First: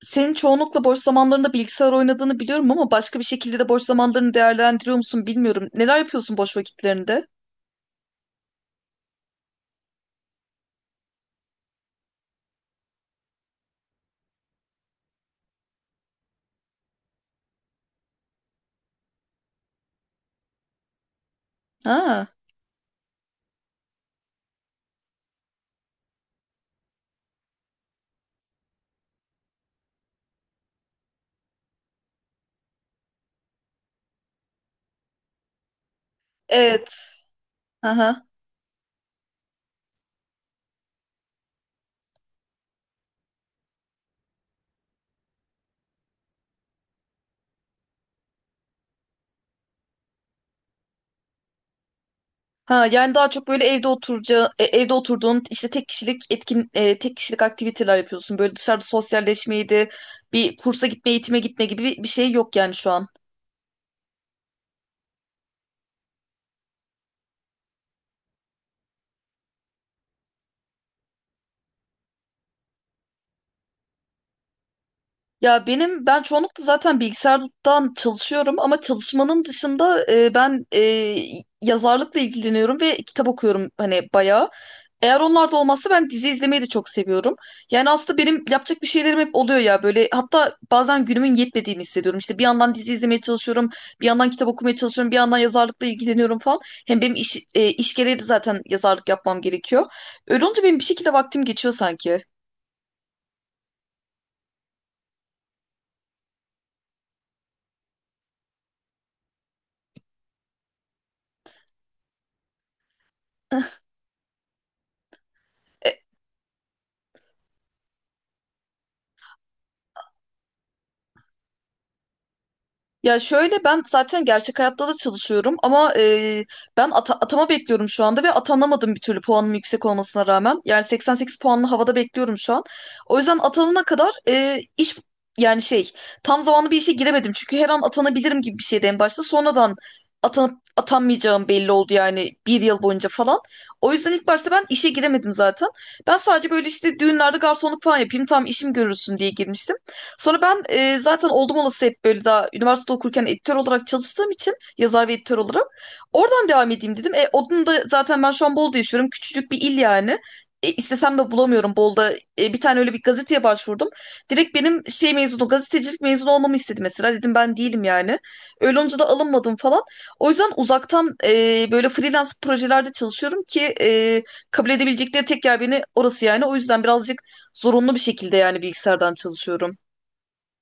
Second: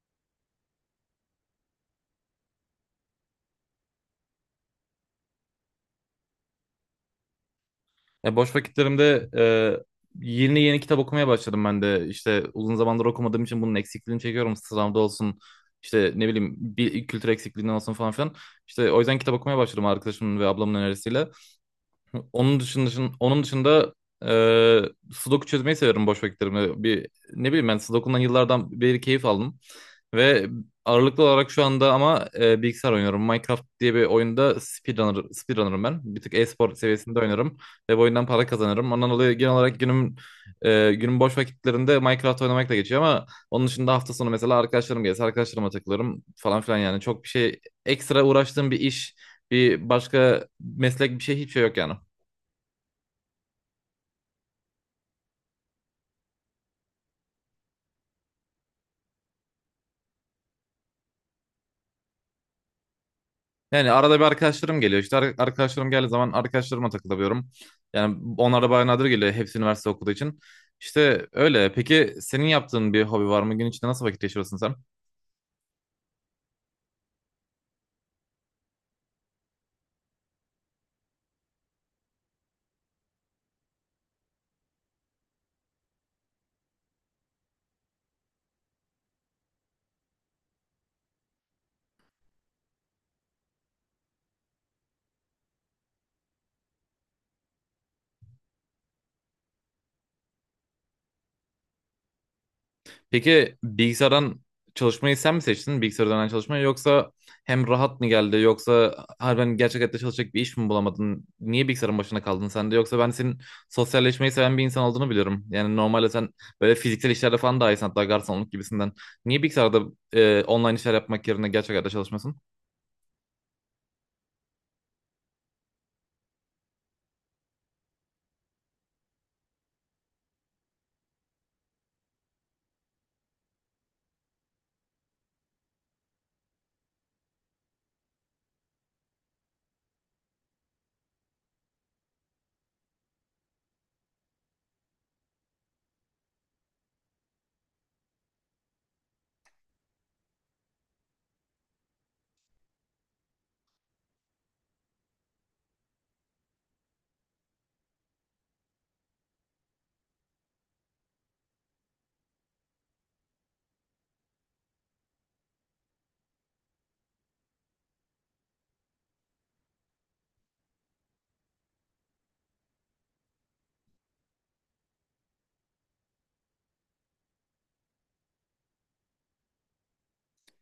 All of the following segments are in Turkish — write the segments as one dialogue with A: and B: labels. A: Senin çoğunlukla boş zamanlarında bilgisayar oynadığını biliyorum ama başka bir şekilde de boş zamanlarını değerlendiriyor musun bilmiyorum. Neler yapıyorsun boş vakitlerinde?
B: Ya boş vakitlerimde yeni yeni kitap okumaya başladım ben de. İşte uzun zamandır okumadığım için bunun eksikliğini çekiyorum. Sıramda olsun işte ne bileyim bir kültür eksikliğinden olsun falan filan. İşte o yüzden kitap okumaya başladım arkadaşımın ve ablamın önerisiyle.
A: Ha,
B: Onun dışında sudoku çözmeyi severim boş vakitlerimde. Bir, ne bileyim ben sudokundan yıllardan beri keyif aldım. Ve ağırlıklı olarak şu anda ama bilgisayar oynuyorum. Minecraft diye bir oyunda speedrunner'ım ben. Bir tık e-spor
A: evet.
B: seviyesinde oynarım ve bu
A: Aha.
B: oyundan para kazanırım. Ondan dolayı genel olarak günüm boş vakitlerinde Minecraft oynamakla geçiyor ama onun dışında hafta sonu mesela arkadaşlarım gelse arkadaşlarıma takılırım falan filan yani çok bir şey ekstra uğraştığım bir iş, bir başka meslek bir şey hiçbir şey yok yani.
A: Ha, yani daha çok böyle evde evde oturduğun işte tek kişilik aktiviteler yapıyorsun. Böyle dışarıda sosyalleşmeyi de bir kursa gitme, eğitime gitme gibi bir şey yok yani şu an.
B: Yani arada bir arkadaşlarım geliyor. İşte arkadaşlarım geldiği zaman arkadaşlarıma takılıyorum. Yani onlar da bayağı nadir geliyor. Hepsi üniversite okuduğu için. İşte öyle. Peki senin yaptığın bir hobi var mı? Gün içinde nasıl vakit geçiriyorsun sen?
A: Ya ben çoğunlukla zaten bilgisayardan çalışıyorum ama çalışmanın dışında yazarlıkla ilgileniyorum ve kitap okuyorum hani bayağı. Eğer onlar da olmazsa ben dizi izlemeyi de çok seviyorum. Yani aslında benim yapacak bir şeylerim hep oluyor ya böyle, hatta bazen günümün yetmediğini hissediyorum. İşte bir yandan dizi izlemeye çalışıyorum, bir yandan kitap okumaya çalışıyorum, bir yandan yazarlıkla ilgileniyorum falan. Hem benim iş gereği de zaten yazarlık yapmam gerekiyor. Öyle olunca benim bir şekilde vaktim geçiyor sanki.
B: Peki bilgisayardan çalışmayı sen mi seçtin? Bilgisayar üzerinden çalışmayı yoksa hem rahat mı geldi yoksa harbiden gerçek hayatta çalışacak bir iş mi bulamadın? Niye bilgisayarın başına kaldın sen de? Yoksa ben senin sosyalleşmeyi seven bir insan olduğunu biliyorum. Yani
A: E,
B: normalde sen böyle fiziksel işlerde falan daha iyisin hatta garsonluk gibisinden. Niye bilgisayarda online işler yapmak yerine gerçek hayatta çalışmasın?
A: Ya şöyle, ben zaten gerçek hayatta da çalışıyorum ama ben atama bekliyorum şu anda ve atanamadım bir türlü, puanım yüksek olmasına rağmen. Yani 88 puanlı havada bekliyorum şu an. O yüzden atanana kadar e, iş yani şey, tam zamanlı bir işe giremedim. Çünkü her an atanabilirim gibi bir şeydi en başta. Sonradan atanıp atanmayacağım belli oldu yani, bir yıl boyunca falan. O yüzden ilk başta ben işe giremedim zaten. Ben sadece böyle işte düğünlerde garsonluk falan yapayım, tam işim görürsün diye girmiştim. Sonra ben zaten oldum olası hep böyle, daha üniversite okurken editör olarak çalıştığım için, yazar ve editör olarak oradan devam edeyim dedim. Onun da zaten, ben şu an Bolu'da yaşıyorum. Küçücük bir il yani. İstesem de bulamıyorum Bolu'da. Bir tane öyle bir gazeteye başvurdum. Direkt benim şey mezunu, gazetecilik mezunu olmamı istedi mesela. Dedim ben değilim yani. Öyle olunca da alınmadım falan. O yüzden uzaktan böyle freelance projelerde çalışıyorum ki kabul edebilecekleri tek yer beni, orası yani. O yüzden birazcık zorunlu bir şekilde yani bilgisayardan çalışıyorum.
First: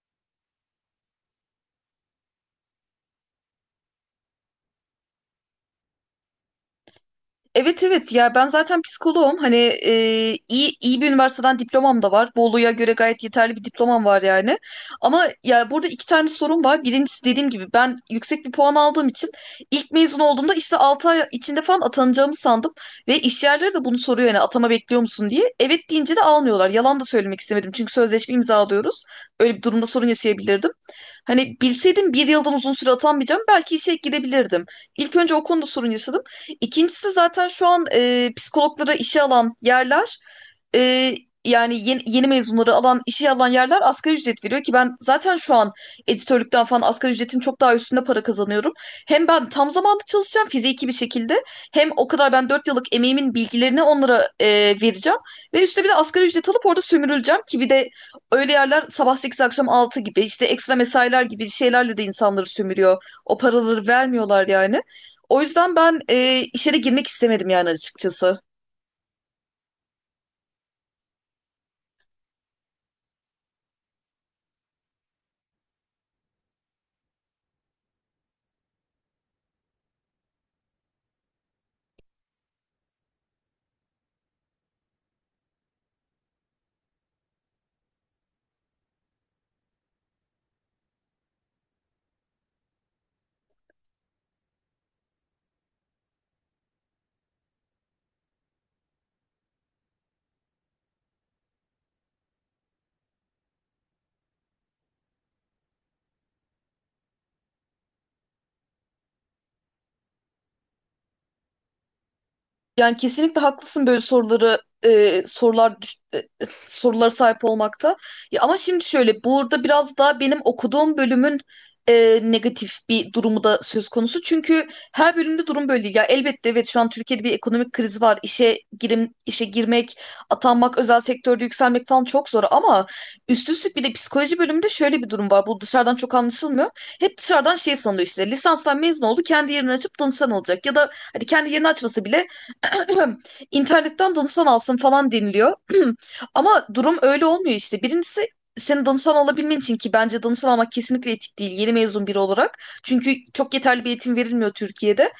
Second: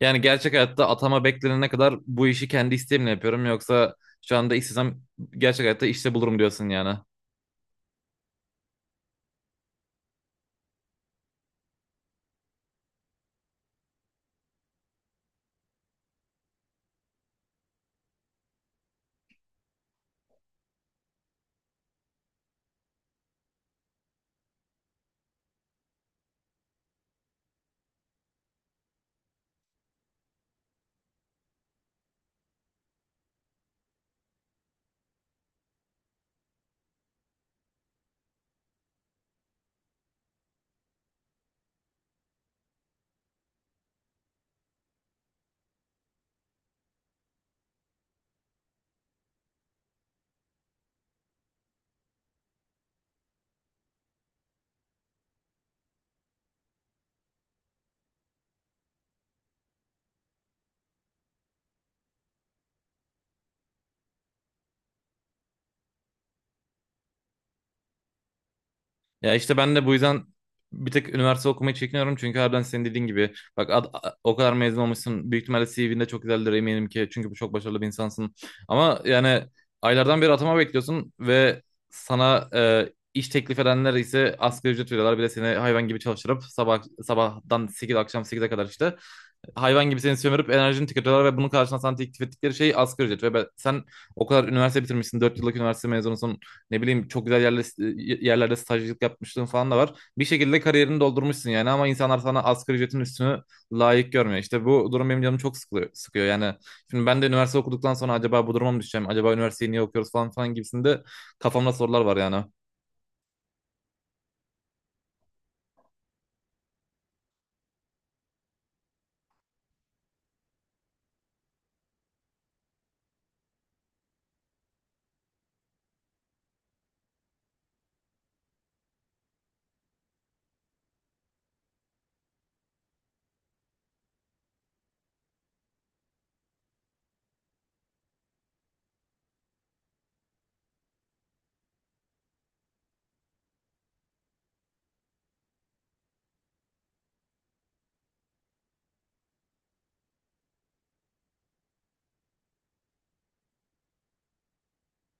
B: Yani gerçek hayatta atama beklenene kadar bu işi kendi isteğimle yapıyorum yoksa şu anda istesem gerçek hayatta işte bulurum diyorsun yani.
A: Evet, evet, ya ben zaten psikoloğum hani, e, iyi iyi bir üniversiteden diplomam da var. Bolu'ya göre gayet yeterli bir diplomam var yani. Ama ya burada iki tane sorun var. Birincisi, dediğim gibi, ben yüksek bir puan aldığım için ilk mezun olduğumda işte 6 ay içinde falan atanacağımı sandım. Ve iş yerleri de bunu soruyor yani, atama bekliyor musun diye. Evet deyince de almıyorlar. Yalan da söylemek istemedim çünkü sözleşme imzalıyoruz. Öyle bir durumda sorun yaşayabilirdim. Hani bilseydim bir yıldan uzun süre atanmayacağım, belki işe girebilirdim. İlk önce o konuda sorun yaşadım. İkincisi, zaten şu an psikologlara işe alan yerler, e, yani yeni mezunları alan, işe alan yerler asgari ücret veriyor ki ben zaten şu an editörlükten falan asgari ücretin çok daha üstünde para kazanıyorum. Hem ben tam zamanlı çalışacağım fiziki bir şekilde, hem o kadar ben 4 yıllık emeğimin bilgilerini onlara vereceğim ve üstüne bir de asgari ücret alıp orada sömürüleceğim ki bir de öyle yerler sabah 8 akşam 6 gibi işte ekstra mesailer gibi şeylerle de insanları sömürüyor. O paraları vermiyorlar yani. O yüzden ben işe de girmek istemedim yani, açıkçası.
B: Ya işte ben de bu yüzden bir tek üniversite okumayı çekiniyorum. Çünkü harbiden senin dediğin gibi bak o kadar mezun olmuşsun. Büyük ihtimalle CV'nde çok güzeldir eminim ki. Çünkü bu çok başarılı bir insansın. Ama yani aylardan beri atama bekliyorsun ve sana iş teklif edenler ise asgari ücret veriyorlar. Bir de seni hayvan gibi çalıştırıp sabah sabahtan 8 akşam sekize kadar işte hayvan gibi seni sömürüp enerjini tüketiyorlar ve bunun karşılığında sana teklif ettikleri şey asgari ücret. Sen o kadar üniversite bitirmişsin, 4 yıllık üniversite mezunusun, ne bileyim çok güzel yerlerde, yerlerde stajyerlik yapmışlığın falan da var. Bir şekilde kariyerini doldurmuşsun yani ama insanlar sana asgari ücretin üstünü layık görmüyor. İşte bu durum benim canımı çok sıkılıyor, sıkıyor yani. Şimdi ben de üniversite okuduktan sonra acaba bu duruma mı düşeceğim, acaba üniversiteyi niye okuyoruz falan falan gibisinde kafamda sorular var yani.
A: Yani kesinlikle haklısın böyle soruları e, sorular düş- e, sorulara sahip olmakta. Ya ama şimdi şöyle, burada biraz daha benim okuduğum bölümün negatif bir durumu da söz konusu. Çünkü her bölümde durum böyle değil. Ya elbette, evet, şu an Türkiye'de bir ekonomik kriz var. İşe girmek, atanmak, özel sektörde yükselmek falan çok zor, ama üst üstlük bir de psikoloji bölümünde şöyle bir durum var. Bu dışarıdan çok anlaşılmıyor. Hep dışarıdan şey sanılıyor, işte lisanstan mezun oldu, kendi yerini açıp danışan olacak ya da hadi kendi yerini açmasa bile internetten danışan alsın falan deniliyor. Ama durum öyle olmuyor işte. Birincisi, senin danışan alabilmen için, ki bence danışan almak kesinlikle etik değil yeni mezun biri olarak. Çünkü çok yeterli bir eğitim verilmiyor Türkiye'de.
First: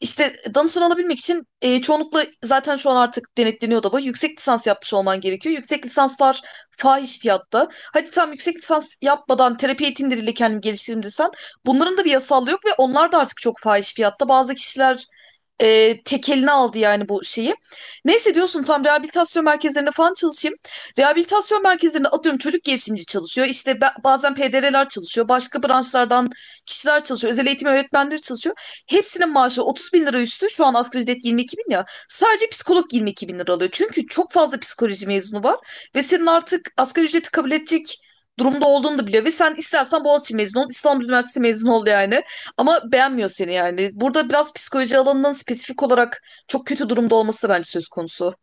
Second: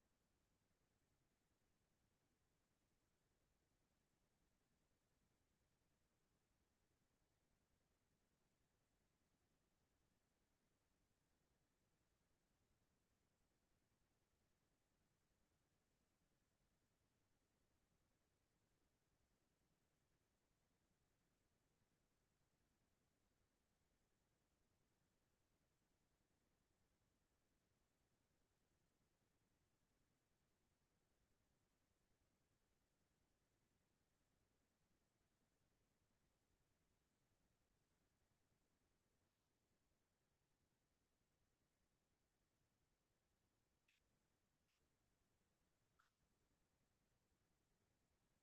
A: İşte danışan alabilmek için çoğunlukla zaten şu an artık denetleniyor da bu. Yüksek lisans yapmış olman gerekiyor. Yüksek lisanslar fahiş fiyatta. Hadi tam yüksek lisans yapmadan terapi eğitimleriyle kendimi geliştiririm desen, bunların da bir yasallığı yok ve onlar da artık çok fahiş fiyatta. Bazı kişiler tek eline aldı yani bu şeyi. Neyse diyorsun, tam rehabilitasyon merkezlerinde falan çalışayım. Rehabilitasyon merkezlerinde atıyorum çocuk girişimci çalışıyor. İşte bazen PDR'ler çalışıyor. Başka branşlardan kişiler çalışıyor. Özel eğitim öğretmenleri çalışıyor. Hepsinin maaşı 30 bin lira üstü. Şu an asgari ücret 22 bin ya. Sadece psikolog 22 bin lira alıyor. Çünkü çok fazla psikoloji mezunu var. Ve senin artık asgari ücreti kabul edecek durumda olduğunu da biliyor. Ve sen istersen Boğaziçi mezunu ol, İstanbul Üniversitesi mezunu ol yani. Ama beğenmiyor seni yani. Burada biraz psikoloji alanının spesifik olarak çok kötü durumda olması da bence söz konusu.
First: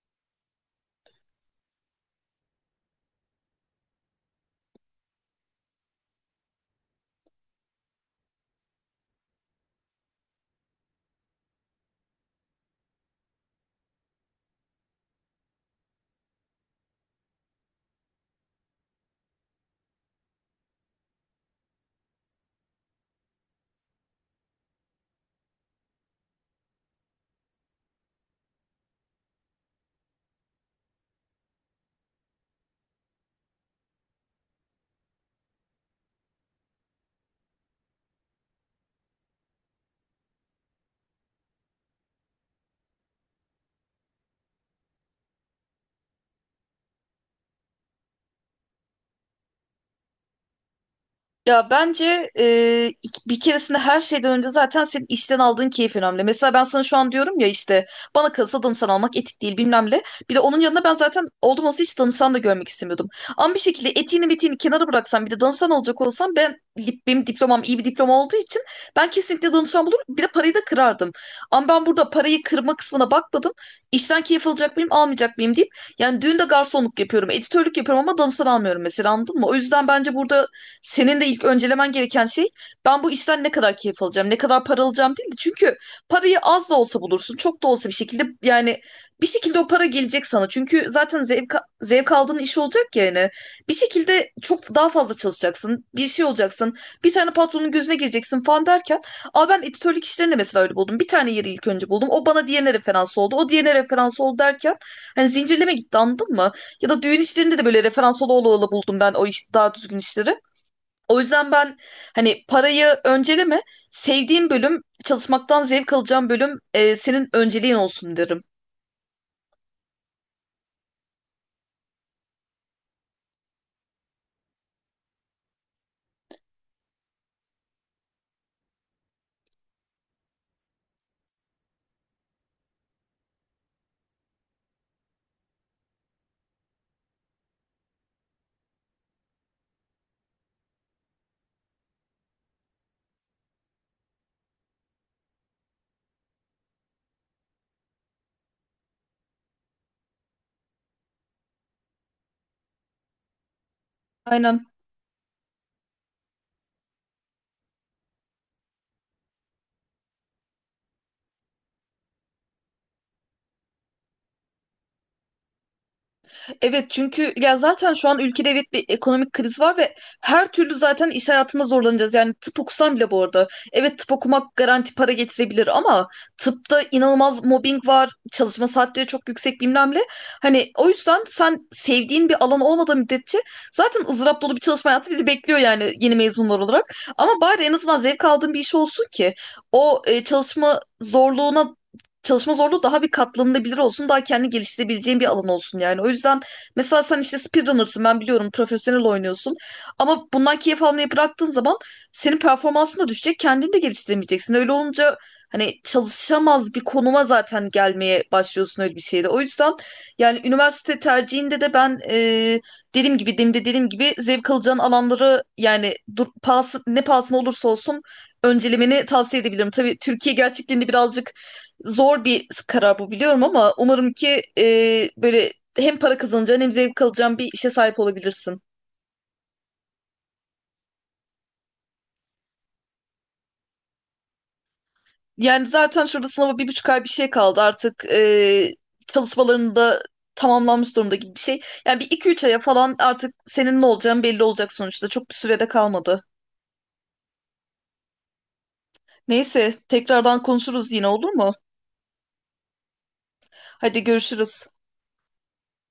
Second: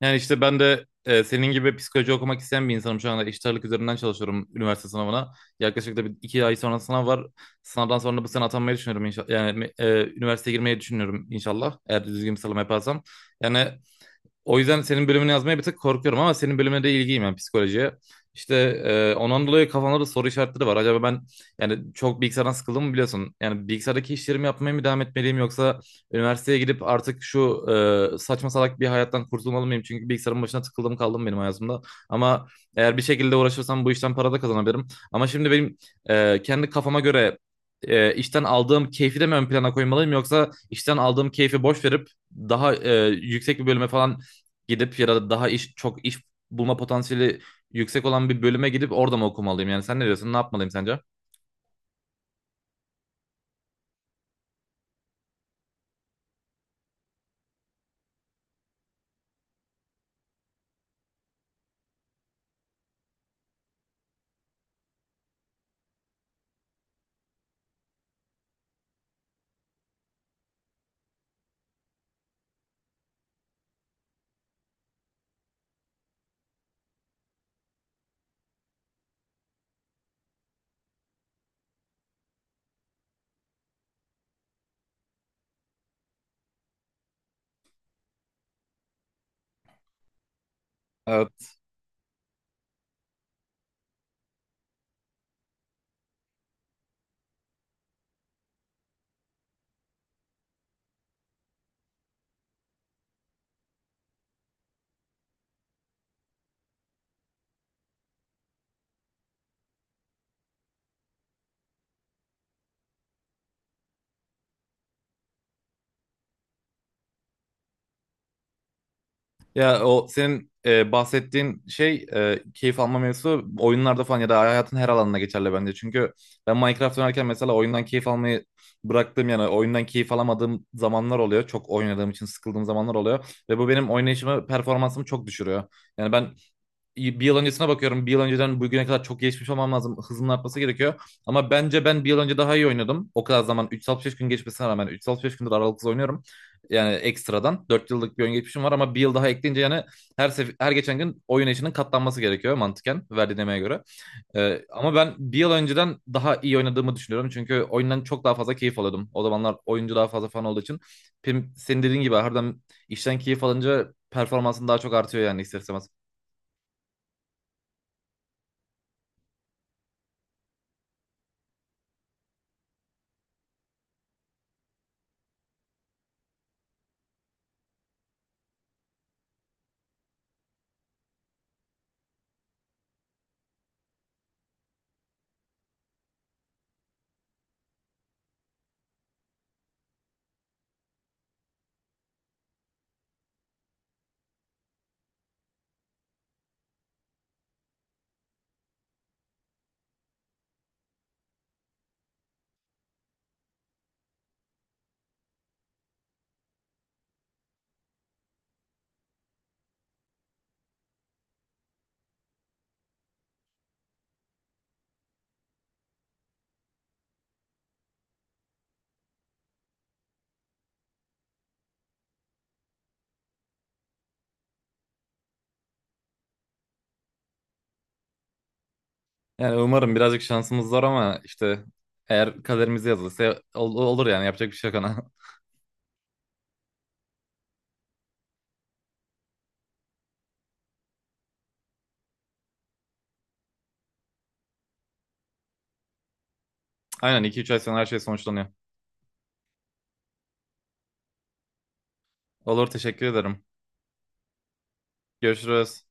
B: Yani işte ben de senin gibi psikoloji okumak isteyen bir insanım. Şu anda eşit ağırlık üzerinden çalışıyorum üniversite sınavına. Yaklaşık da bir iki ay sonra sınav var. Sınavdan sonra da bu sene atanmayı düşünüyorum inşallah. Yani üniversiteye girmeyi düşünüyorum inşallah. Eğer düzgün bir sınav yaparsam. Yani o yüzden senin bölümünü yazmaya bir tık korkuyorum ama senin bölümüne de ilgiyim yani psikolojiye. İşte ondan dolayı kafamda da soru işaretleri var. Acaba ben yani çok bilgisayardan sıkıldım mı biliyorsun? Yani bilgisayardaki işlerimi yapmaya mı devam etmeliyim yoksa üniversiteye gidip artık şu saçma salak bir hayattan kurtulmalı mıyım? Çünkü bilgisayarın başına tıkıldım kaldım benim hayatımda. Ama eğer bir şekilde uğraşırsam bu işten para da kazanabilirim. Ama şimdi benim kendi kafama göre işten aldığım keyfi de mi ön plana koymalıyım yoksa işten aldığım keyfi boş verip daha yüksek bir bölüme falan gidip ya da daha iş çok iş bulma potansiyeli yüksek olan bir bölüme gidip orada mı okumalıyım? Yani sen ne diyorsun? Ne yapmalıyım sence?
A: Ya bence, bir keresinde, her şeyden önce zaten senin işten aldığın keyif önemli. Mesela ben sana şu an diyorum ya işte, bana kalırsa danışan almak etik değil, bilmem ne. Bir de onun yanına ben zaten oldum olsa hiç danışan da görmek istemiyordum. Ama bir şekilde etiğini bitiğini kenara bıraksam, bir de danışan olacak olsam, ben benim diplomam iyi bir diploma olduğu için ben kesinlikle danışan bulurum. Bir de parayı da kırardım. Ama ben burada parayı kırma kısmına bakmadım. İşten keyif alacak mıyım almayacak mıyım deyip, yani düğünde garsonluk yapıyorum, editörlük yapıyorum, ama danışan almıyorum mesela, anladın mı? O yüzden bence burada senin de ilk öncelemen gereken şey, ben bu işten ne kadar keyif alacağım, ne kadar para alacağım değil de, çünkü parayı az da olsa bulursun, çok da olsa, bir şekilde yani, bir şekilde o para gelecek sana. Çünkü zaten
B: Evet.
A: zevk aldığın iş olacak ya yani. Bir şekilde çok daha fazla çalışacaksın, bir şey olacaksın. Bir tane patronun gözüne gireceksin falan derken, aa, ben editörlük işlerini mesela öyle buldum. Bir tane yeri ilk önce buldum. O bana diğerine referans oldu. O diğerine referans oldu derken, hani zincirleme gitti, anladın mı? Ya da düğün işlerinde de böyle referans ola ola ola buldum ben daha düzgün işleri. O yüzden ben hani parayı önceleme, sevdiğin bölüm, çalışmaktan zevk alacağın bölüm senin önceliğin olsun derim.
B: Ya o senin bahsettiğin şey keyif alma mevzusu oyunlarda falan ya da hayatın her alanına geçerli bence. Çünkü ben Minecraft oynarken mesela oyundan keyif almayı bıraktığım yani oyundan keyif alamadığım zamanlar oluyor. Çok oynadığım için sıkıldığım zamanlar oluyor. Ve bu benim oynayışımı, performansımı çok düşürüyor. Yani ben bir yıl öncesine bakıyorum. Bir yıl önceden bugüne kadar çok gelişmiş olmam lazım. Hızımın artması gerekiyor. Ama bence ben bir yıl önce daha iyi oynadım. O kadar zaman 365 gün geçmesine rağmen 365 gündür aralıksız oynuyorum. Yani ekstradan 4 yıllık bir oyun geçmişim var ama bir yıl daha ekleyince yani her geçen gün oyun eşinin katlanması gerekiyor mantıken verdiğin emeğe göre.
A: Aynen.
B: Ama ben bir yıl önceden daha iyi oynadığımı düşünüyorum. Çünkü oyundan çok daha fazla keyif alıyordum. O zamanlar oyuncu daha fazla fan olduğu için. Senin dediğin gibi harbiden işten keyif alınca performansın daha çok artıyor yani ister istemez.
A: Evet, çünkü ya zaten şu an ülkede, evet, bir ekonomik kriz var ve her türlü zaten iş hayatında zorlanacağız. Yani tıp okusan bile, bu arada. Evet, tıp okumak garanti para getirebilir ama tıpta inanılmaz mobbing var. Çalışma saatleri çok yüksek, bilmem ne. Hani o yüzden sen sevdiğin bir alan olmadığı müddetçe zaten ızdırap dolu bir çalışma hayatı bizi bekliyor yani yeni mezunlar olarak. Ama bari en azından zevk aldığın bir iş olsun ki o e, çalışma zorluğuna çalışma zorluğu daha bir katlanılabilir olsun, daha kendi geliştirebileceğin bir alan olsun yani. O yüzden mesela sen işte speedrunner'sın, ben biliyorum, profesyonel oynuyorsun. Ama bundan keyif almayı bıraktığın zaman senin performansın da düşecek, kendini de geliştiremeyeceksin. Öyle olunca hani çalışamaz bir konuma zaten gelmeye başlıyorsun öyle bir şeyde. O yüzden yani üniversite tercihinde de ben, dediğim gibi, demin de dediğim gibi, zevk alacağın alanları yani, dur, ne pahasına olursa olsun öncelemeni tavsiye edebilirim. Tabii Türkiye gerçekliğinde birazcık zor bir karar bu, biliyorum, ama umarım ki böyle hem para kazanacağın hem zevk alacağın bir işe sahip olabilirsin.
B: Yani umarım birazcık şansımız var ama işte eğer kaderimize yazılırsa olur yani yapacak bir şey yok ona.
A: Yani zaten şurada sınava 1,5 ay bir şey kaldı artık, çalışmaların da tamamlanmış durumda gibi bir şey. Yani bir iki üç aya falan artık senin ne olacağın belli olacak sonuçta. Çok bir sürede kalmadı.
B: Aynen iki üç ay sonra her şey sonuçlanıyor.
A: Neyse, tekrardan konuşuruz yine, olur mu?
B: Olur teşekkür ederim.
A: Hadi, görüşürüz.
B: Görüşürüz.